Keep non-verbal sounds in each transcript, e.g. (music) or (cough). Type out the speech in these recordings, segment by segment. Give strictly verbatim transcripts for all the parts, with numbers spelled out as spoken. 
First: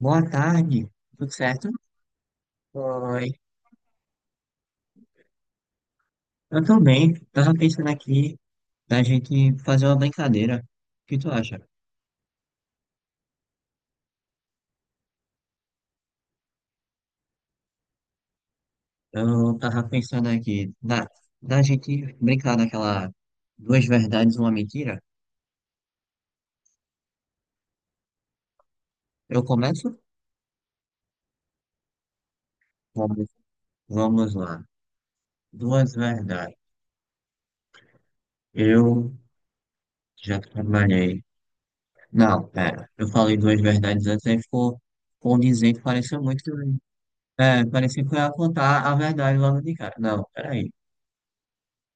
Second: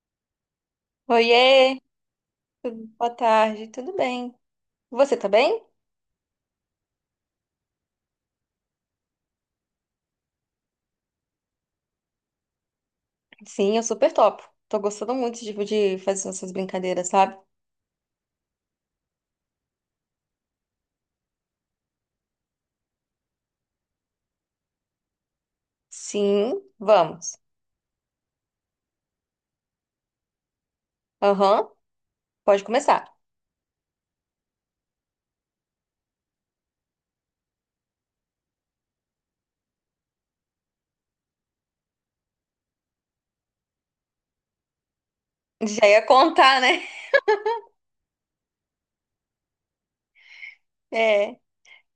Boa tarde, tudo certo? Oiê, tudo- boa Oi. tarde, tudo bem? Você tá bem? Eu tô bem. Tava pensando aqui da gente fazer uma brincadeira. O que tu acha? Sim, eu super topo. Tô gostando muito tipo, de fazer essas brincadeiras, sabe? Eu tava pensando aqui da, da gente brincar daquela duas verdades, uma mentira. Sim, vamos. Eu começo? Aham, pode começar. Vamos, vamos lá. Duas verdades. Eu já trabalhei. Não, pera. Eu falei duas verdades antes, aí ficou (laughs) condizente, Já ia pareceu muito. que contar, eu- né? (laughs) É, parecia que eu ia contar a verdade logo de cara. Não, peraí. É,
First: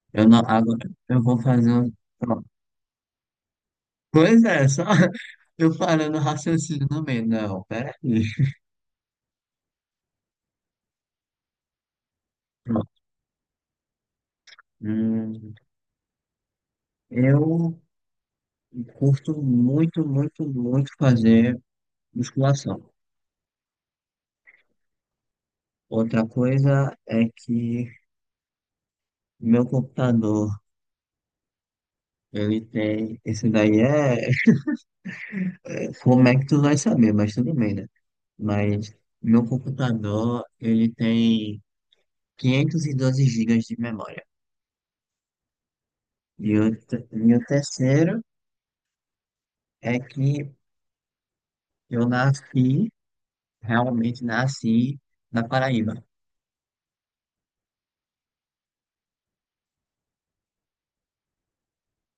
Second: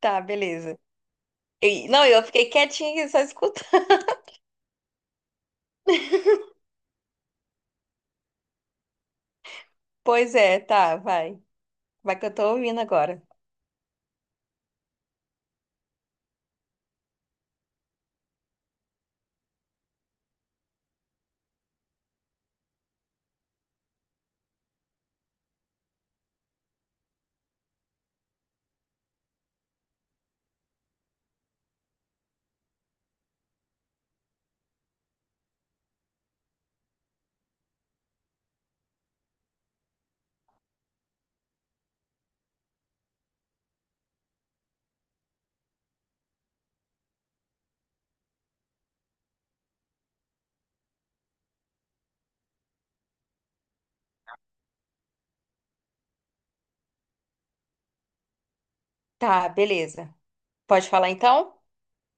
tá, Eu não, beleza. agora eu vou fazer E- um. não, eu Pronto. fiquei quietinha aqui só escutando. Pois é, só (laughs) eu parando o raciocínio no meio. Não, peraí. (laughs) Pois é, tá, vai. Vai que eu tô ouvindo Pronto. agora. Hum, eu curto muito, muito, muito fazer musculação. Outra coisa é que meu computador, ele tem. Esse daí é. Como é que tu vai saber, mas tudo bem, né? Mas meu computador, ele tem quinhentos e doze gigas de memória. E o, te- e o terceiro. É que eu nasci, realmente nasci na Paraíba. Tá, beleza. Pode falar então?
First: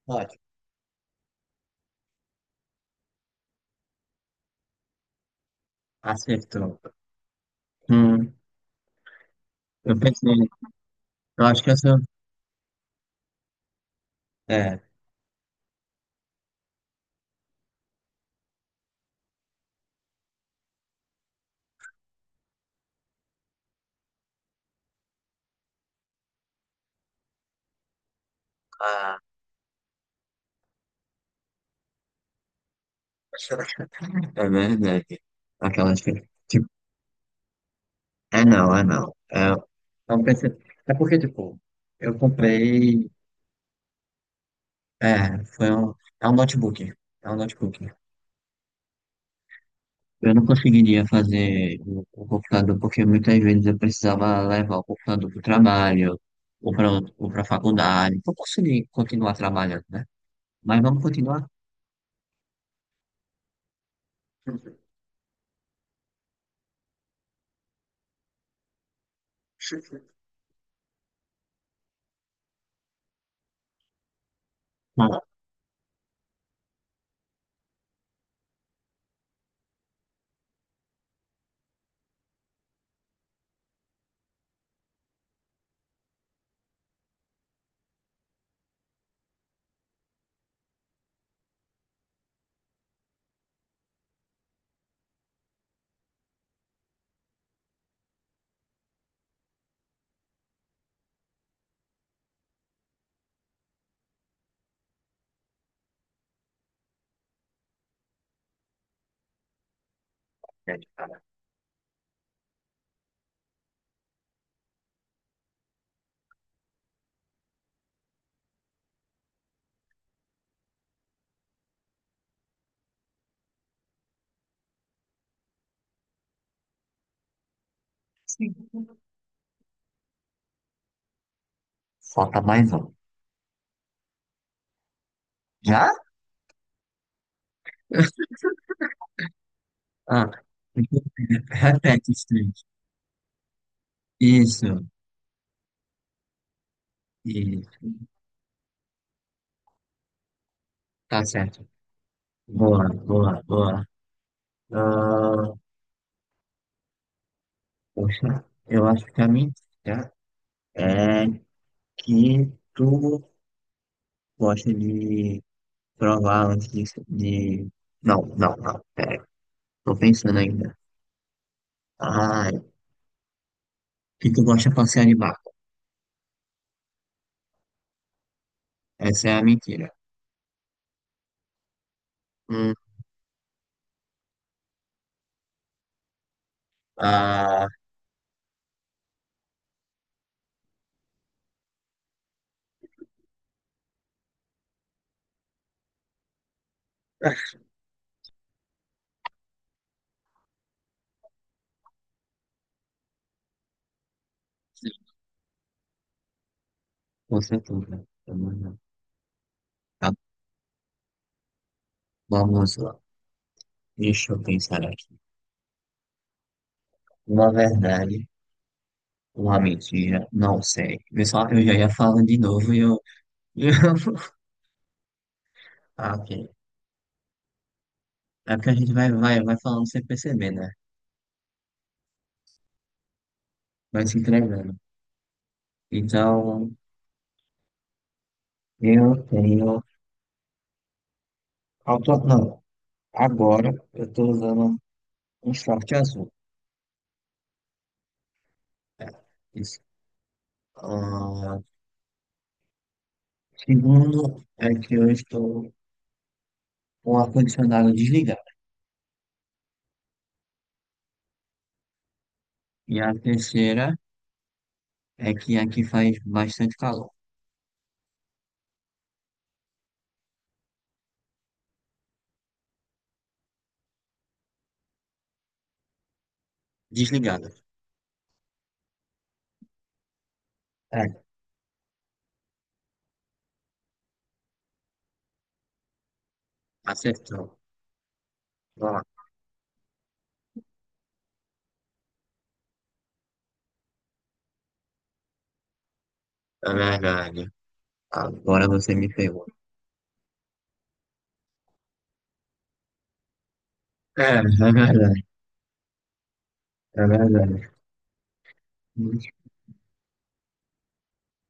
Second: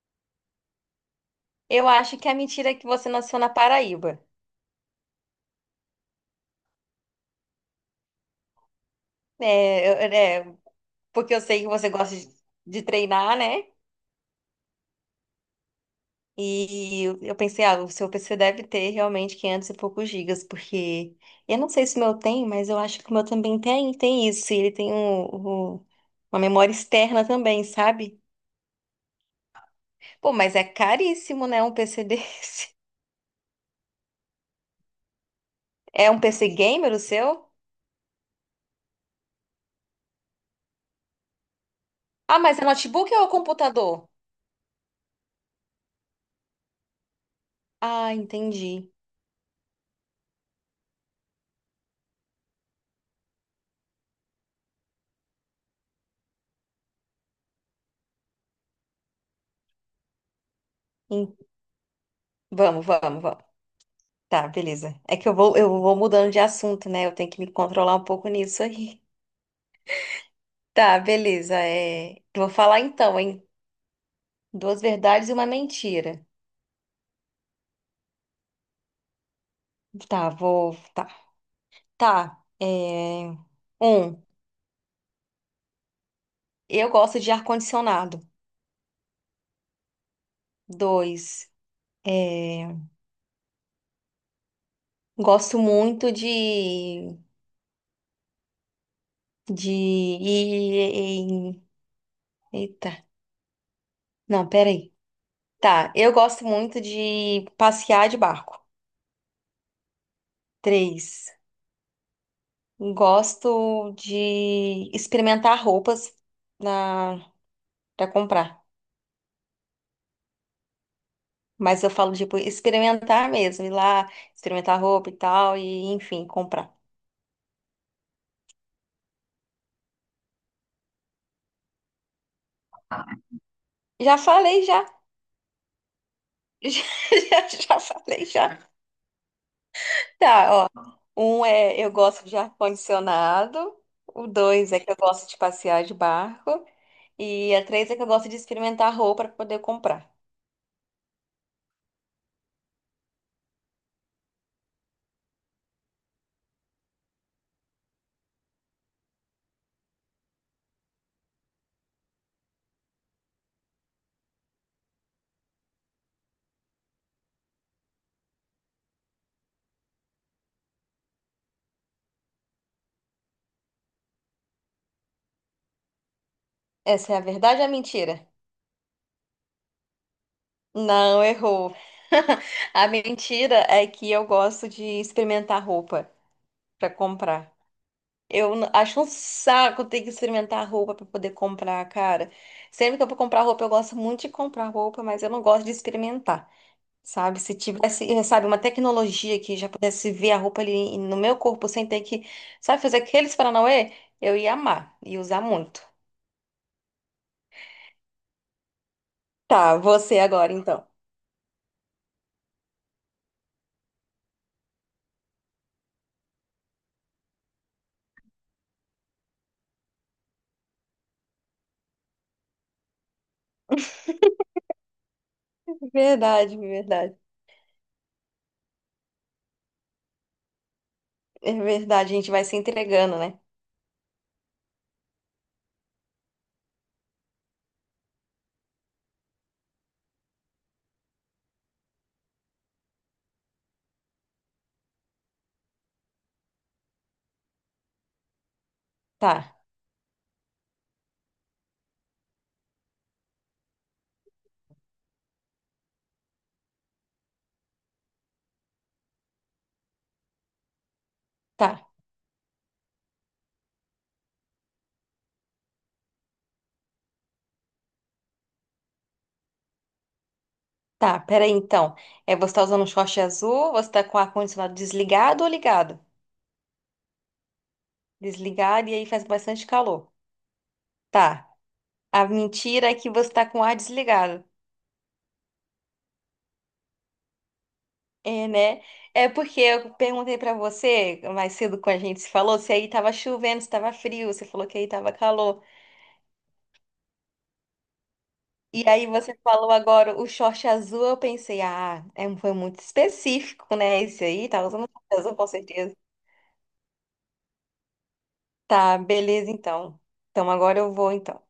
Ótimo. Eu acho que a mentira é que você nasceu na Paraíba. Acertou. Hum, É, eu eu- pensei, é, porque eu eu sei acho que que eu você sou. gosta de de treinar, né? É, E eu eu pensei, ah, o seu P C deve ter realmente quinhentos e poucos gigas, porque eu não sei se o meu tem, mas eu acho que o meu também tem, tem isso. e Ele tem um, um- uma memória externa também, sabe? ah, Pô, mas é caríssimo, né, um P C desse. (laughs) (laughs) é verdade. Aquelas É que. um P C Tipo, gamer o seu? é não, é não. É, eu pensei, é porque, tipo, eu Ah, mas é comprei. notebook ou computador? É, foi um. É um notebook. É um notebook. Ah, entendi. Eu não conseguiria fazer o, o computador porque muitas vezes eu precisava levar o computador para o trabalho ou para ou para a faculdade. Para conseguir continuar trabalhando, né? Mas vamos Em- continuar? Vamos, vamos, vamos. Tá, beleza. É que eu vou, eu vou mudando de assunto, né? Eu tenho que me controlar um pouco nisso aí. (laughs) Tá, beleza. É... Vou falar então, hein? Duas Não. verdades e uma mentira. Tá, vou. Tá. Tá. É... Um, eu gosto de ar-condicionado. Dois, é... gosto muito de. De. e- e- Eita. Não, peraí. Tá, eu gosto muito de passear de barco. Três, gosto de experimentar roupas na... pra comprar. Mas eu falo, tipo, experimentar mesmo, ir lá, experimentar roupa e tal, e enfim, comprar. Sim. Falta mais um. Já falei, já. (laughs) Já? Já, já, já falei, já. Ah, Tá, ó. Um (laughs) é eu repete os. gosto de ar-condicionado. O dois é Isso, que eu gosto de passear de barco. E a três isso. é que eu gosto de experimentar roupa para poder comprar. Tá certo. Boa, boa, boa. Ah, poxa, eu acho que a minha dica é que tu gosta de provar antes de, de... Não, não, não. Pera, tô pensando ainda. Ah, que tu gosta de passear de barco. Essa é a verdade ou a mentira? Essa é a mentira. Não, errou. (laughs) Hum, A mentira é que eu gosto de experimentar roupa para comprar. ah, Eu n- acho um saco ter que experimentar roupa para poder comprar, cara. Sempre que eu vou comprar roupa, eu gosto muito de comprar roupa, mas eu não gosto de experimentar, sabe? Se tivesse, eh, sabe, uma tecnologia que já pudesse ver a roupa ali no meu corpo sem ter que, sabe, fazer aqueles paranauê, eu ia amar e usar muito. com certeza. Vamos lá. Tá, Tá, você agora então. vamos lá. Deixa eu pensar aqui. Uma verdade, uma mentira, não sei. Pessoal, eu já ia falando de novo e eu. (laughs) e eu- Ah, ok. Verdade, verdade. É porque a gente vai, vai, vai falando sem perceber, né? É verdade, a gente vai se entregando, né? Vai se entregando. Então, eu tenho. Auto- Não, agora eu tô usando um short azul. É, Tá, isso. Ah, segundo, é que eu estou com o ar-condicionado desligado. tá, E a terceira. É que aqui faz bastante calor. tá. Peraí então. É, você tá usando um short azul, você tá com o ar-condicionado desligado ou ligado? Desligada. Desligado e aí faz bastante calor. É, Tá. A mentira é que você tá com o ar desligado. acertou. É, né? Ó, É porque eu perguntei pra você mais cedo quando a gente se falou se aí tava chovendo, se tava frio, você falou que aí tava calor. é verdade. Agora E você aí me você pegou. falou agora o short azul, eu pensei, ah, é, um, foi muito específico, né? Esse É, aí tá é usando short verdade. azul com certeza. É verdade. Tá, beleza então. Então agora eu vou então.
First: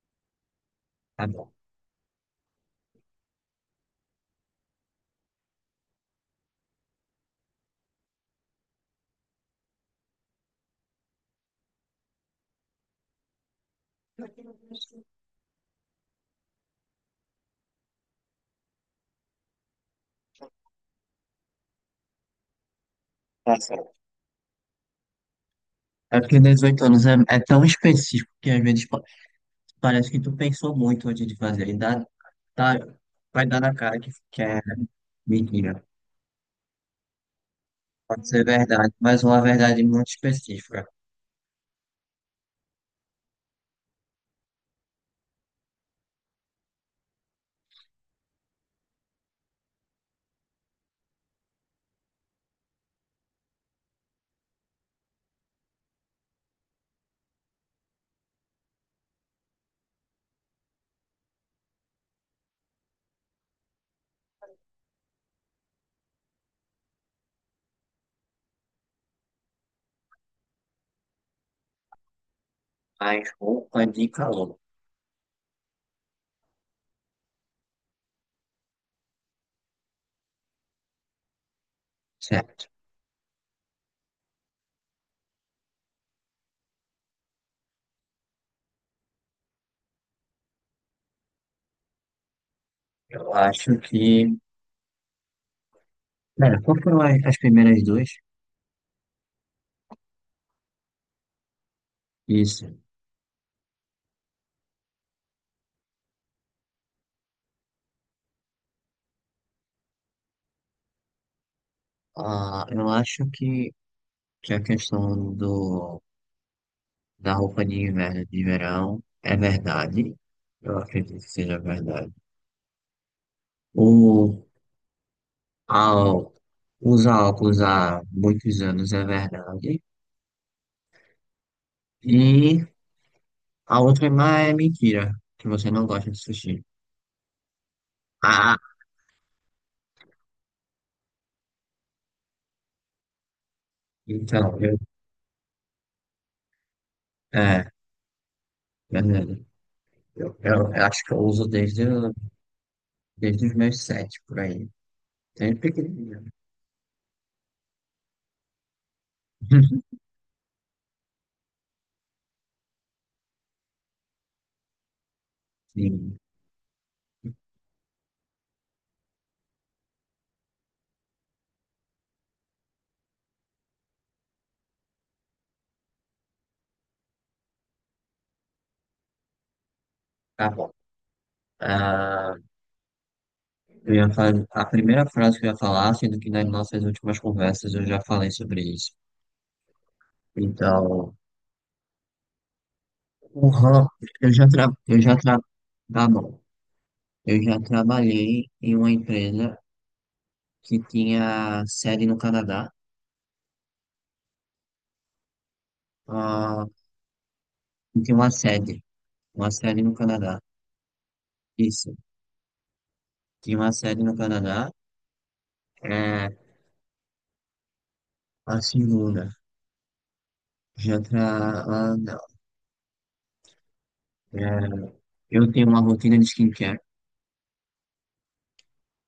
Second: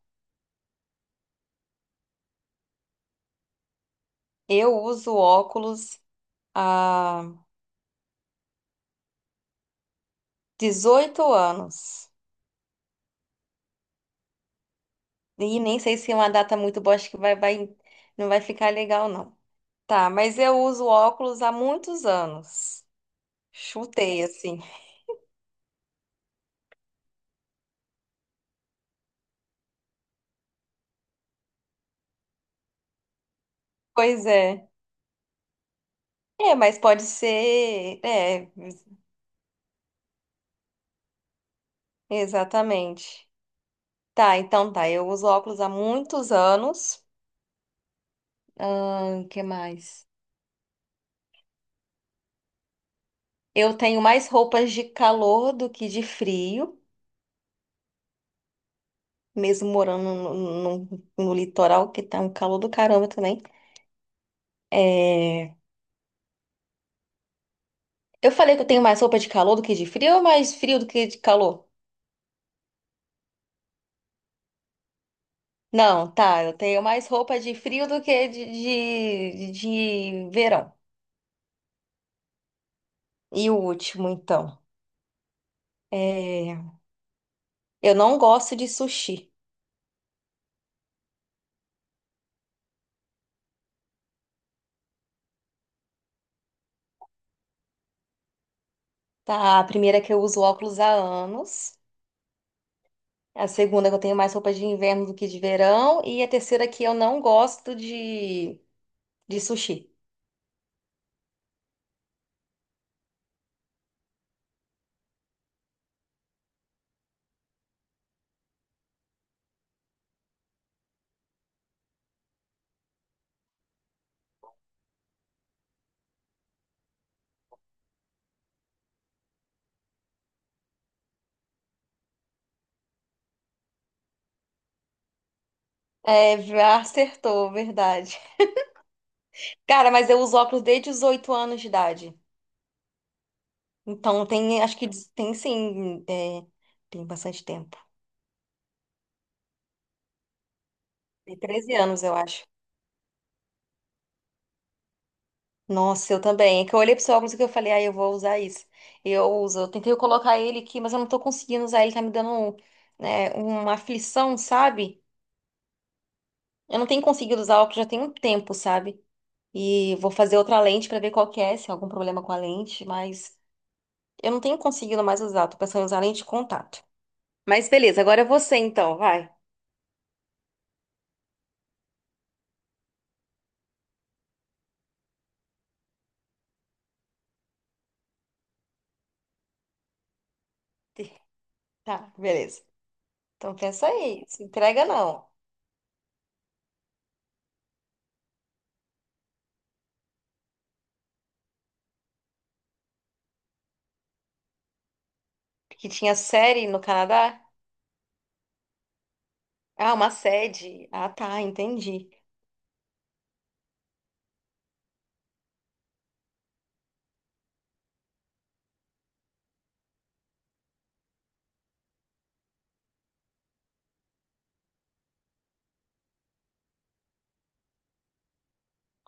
Tá bom. Eu uso óculos há dezoito anos. E nem sei se é uma data muito boa, acho que vai, vai, não vai ficar legal, não. Tá, mas eu uso óculos há muitos anos. Tá certo. Chutei, assim. É porque dezoito anos é, é tão específico que às vezes pa- parece que tu pensou muito antes de fazer. E dá, tá, vai dar na cara que, Pois que é é. mentira. É, mas pode ser. Pode ser É, verdade, mas uma verdade muito específica. exatamente. Tá, então tá. Eu uso óculos há muitos anos. Ahn, que mais? Eu tenho mais roupas de calor do que de frio, mesmo morando no, no, no litoral, que tá um calor do caramba também. É. Eu falei que eu tenho mais roupa de calor do que de frio ou mais frio do que de calor? Mas roupa de calor. Não, tá, eu tenho mais roupa de frio do que de, de, de verão. Certo. E o último, então. É, Eu não gosto de sushi, Eu acho que Cara, qual foram as, as primeiras duas? tá? A primeira é que eu uso óculos há anos. Isso. A segunda é que eu tenho mais roupa de inverno do que de verão. E a terceira é que eu não gosto de, de sushi. Ah, eu acho que, que a questão do, da roupa de inverno e de verão é verdade. Eu acredito que seja verdade. O, ao, usar óculos há muitos anos é verdade. E a outra é mais é mentira, que você não gosta de É, sushi. acertou, verdade. Ah, (laughs) Cara, mas eu uso óculos desde os oito anos de idade. Então então, tem, acho eu, que diz- tem sim, é, tem bastante é, tempo. verdade. Eu, eu, eu acho que eu Tem uso treze desde, anos, eu acho. desde os meus sete, por aí. Sempre Nossa, eu pequenininho. também. É que eu olhei pro seu óculos e que eu falei, ah, eu vou usar isso. Eu uso, eu (laughs) tentei colocar ele aqui, mas eu não tô conseguindo usar ele, tá me dando, né, uma aflição, sabe? Sim, Eu não tenho conseguido usar óculos já tem um tempo, sabe? E vou fazer outra lente pra ver qual que é, se há algum problema com a lente, mas eu não tenho conseguido mais usar, tô pensando em usar lente de contato. Mas beleza, agora é você então, vai. tá bom. Ah, eu ia fazer a primeira frase que eu ia falar, sendo que nas nossas últimas conversas eu já falei sobre isso. Então, (laughs) Tá, beleza. o Então RAM, pensa aí, eu se já tra... entrega eu já não. tra... tá bom. Eu já trabalhei em uma empresa que tinha sede no Canadá. Que tinha Ah, série no Canadá? e tinha uma sede, uma sede no Ah, uma Canadá. sede. Ah, tá, Isso, entendi. tinha uma sede no Canadá. É, a segunda, já tra... ah, não. É, eu tenho uma rotina de skincare.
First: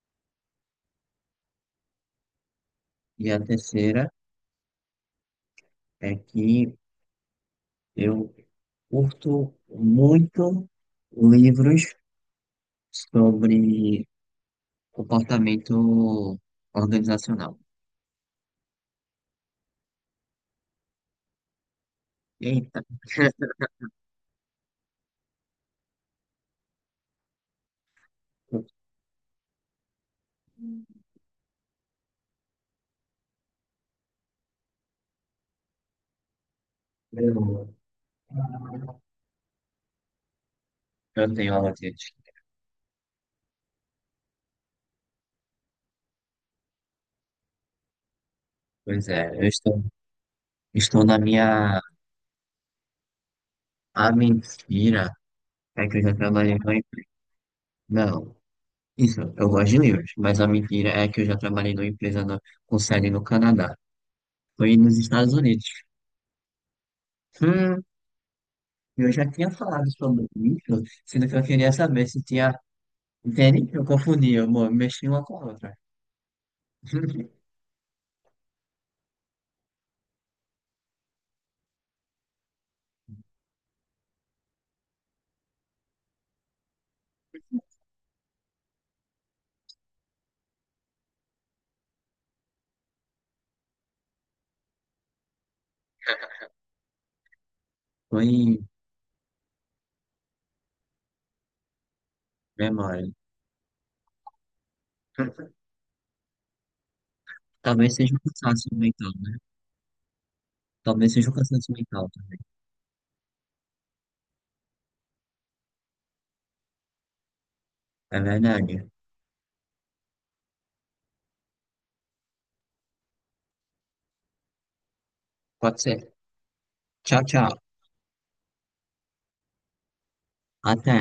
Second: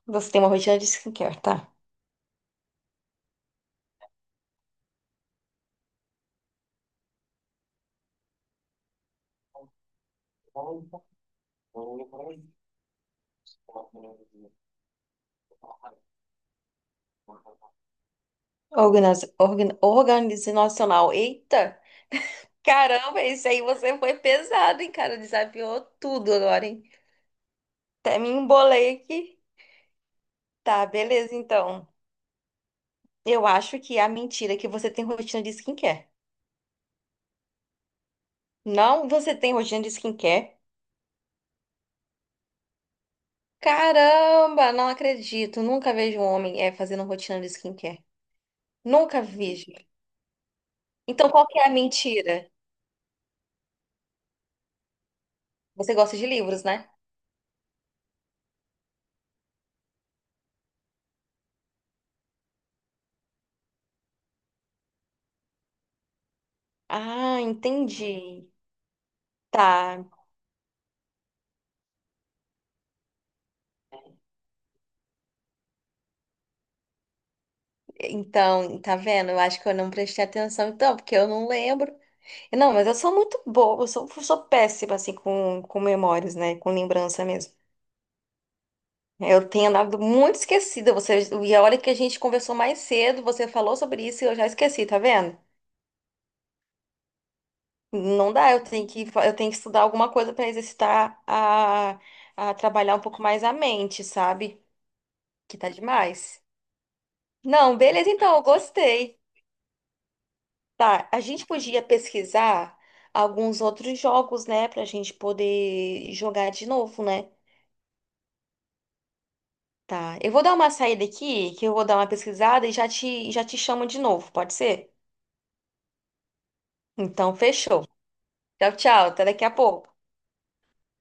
Você tem uma rotina de skincare, tá? E a terceira é que eu curto muito livros sobre comportamento organizacional. Organiz... Organ... Organizacional. Eita! Eita, Caramba, isso aí você foi pesado, hein, cara? Desafiou tudo agora, hein? Até me embolei aqui. Tá, beleza, então. Eu acho que é a mentira é que você tem rotina de skincare. eu, Não, você tem rotina de skincare? eu tenho alergias. Caramba, não acredito. Nunca vejo um homem é, fazendo rotina de skincare. Pois Nunca é, eu vi, estou, gente. estou na Então, qual que é a minha. mentira? A mentira é Você que eu já gosta de trabalhei livros, numa né? empresa. Não, isso, eu gosto de livros, mas a mentira é que eu já trabalhei numa empresa no, com sede no Canadá. Foi nos Estados Unidos. Ah, Hum. entendi. Eu já tinha falado Tá. sobre isso, sendo que eu queria saber se tinha. Entende? Eu confundi, eu mo- mexi uma com a outra. (laughs) Então, tá vendo? Eu acho que eu não prestei atenção, então, porque eu não lembro. Não, mas eu sou muito boa, eu sou, sou péssima, assim, com, com memórias, né? Com lembrança mesmo. Eu tenho andado muito esquecida. Você, e a hora que a gente conversou mais cedo, você falou sobre isso e eu já esqueci, tá vendo? Foi Não dá, eu em tenho que, fa- eu tenho que estudar alguma coisa para exercitar a, a trabalhar um memória. pouco mais a mente, sabe? Que tá demais. Não, Talvez beleza, seja um então, eu cansaço mental, gostei. né? Tá, Talvez a seja um gente cansaço podia mental também. pesquisar alguns outros jogos, né, pra gente poder jogar de novo, né? É verdade. Tá, eu vou dar uma saída aqui, que eu vou dar uma pesquisada e já te, já te chamo de novo, pode ser? Pode ser. Tchau, Então, tchau. fechou. Tchau, tchau, até daqui a pouco. Até.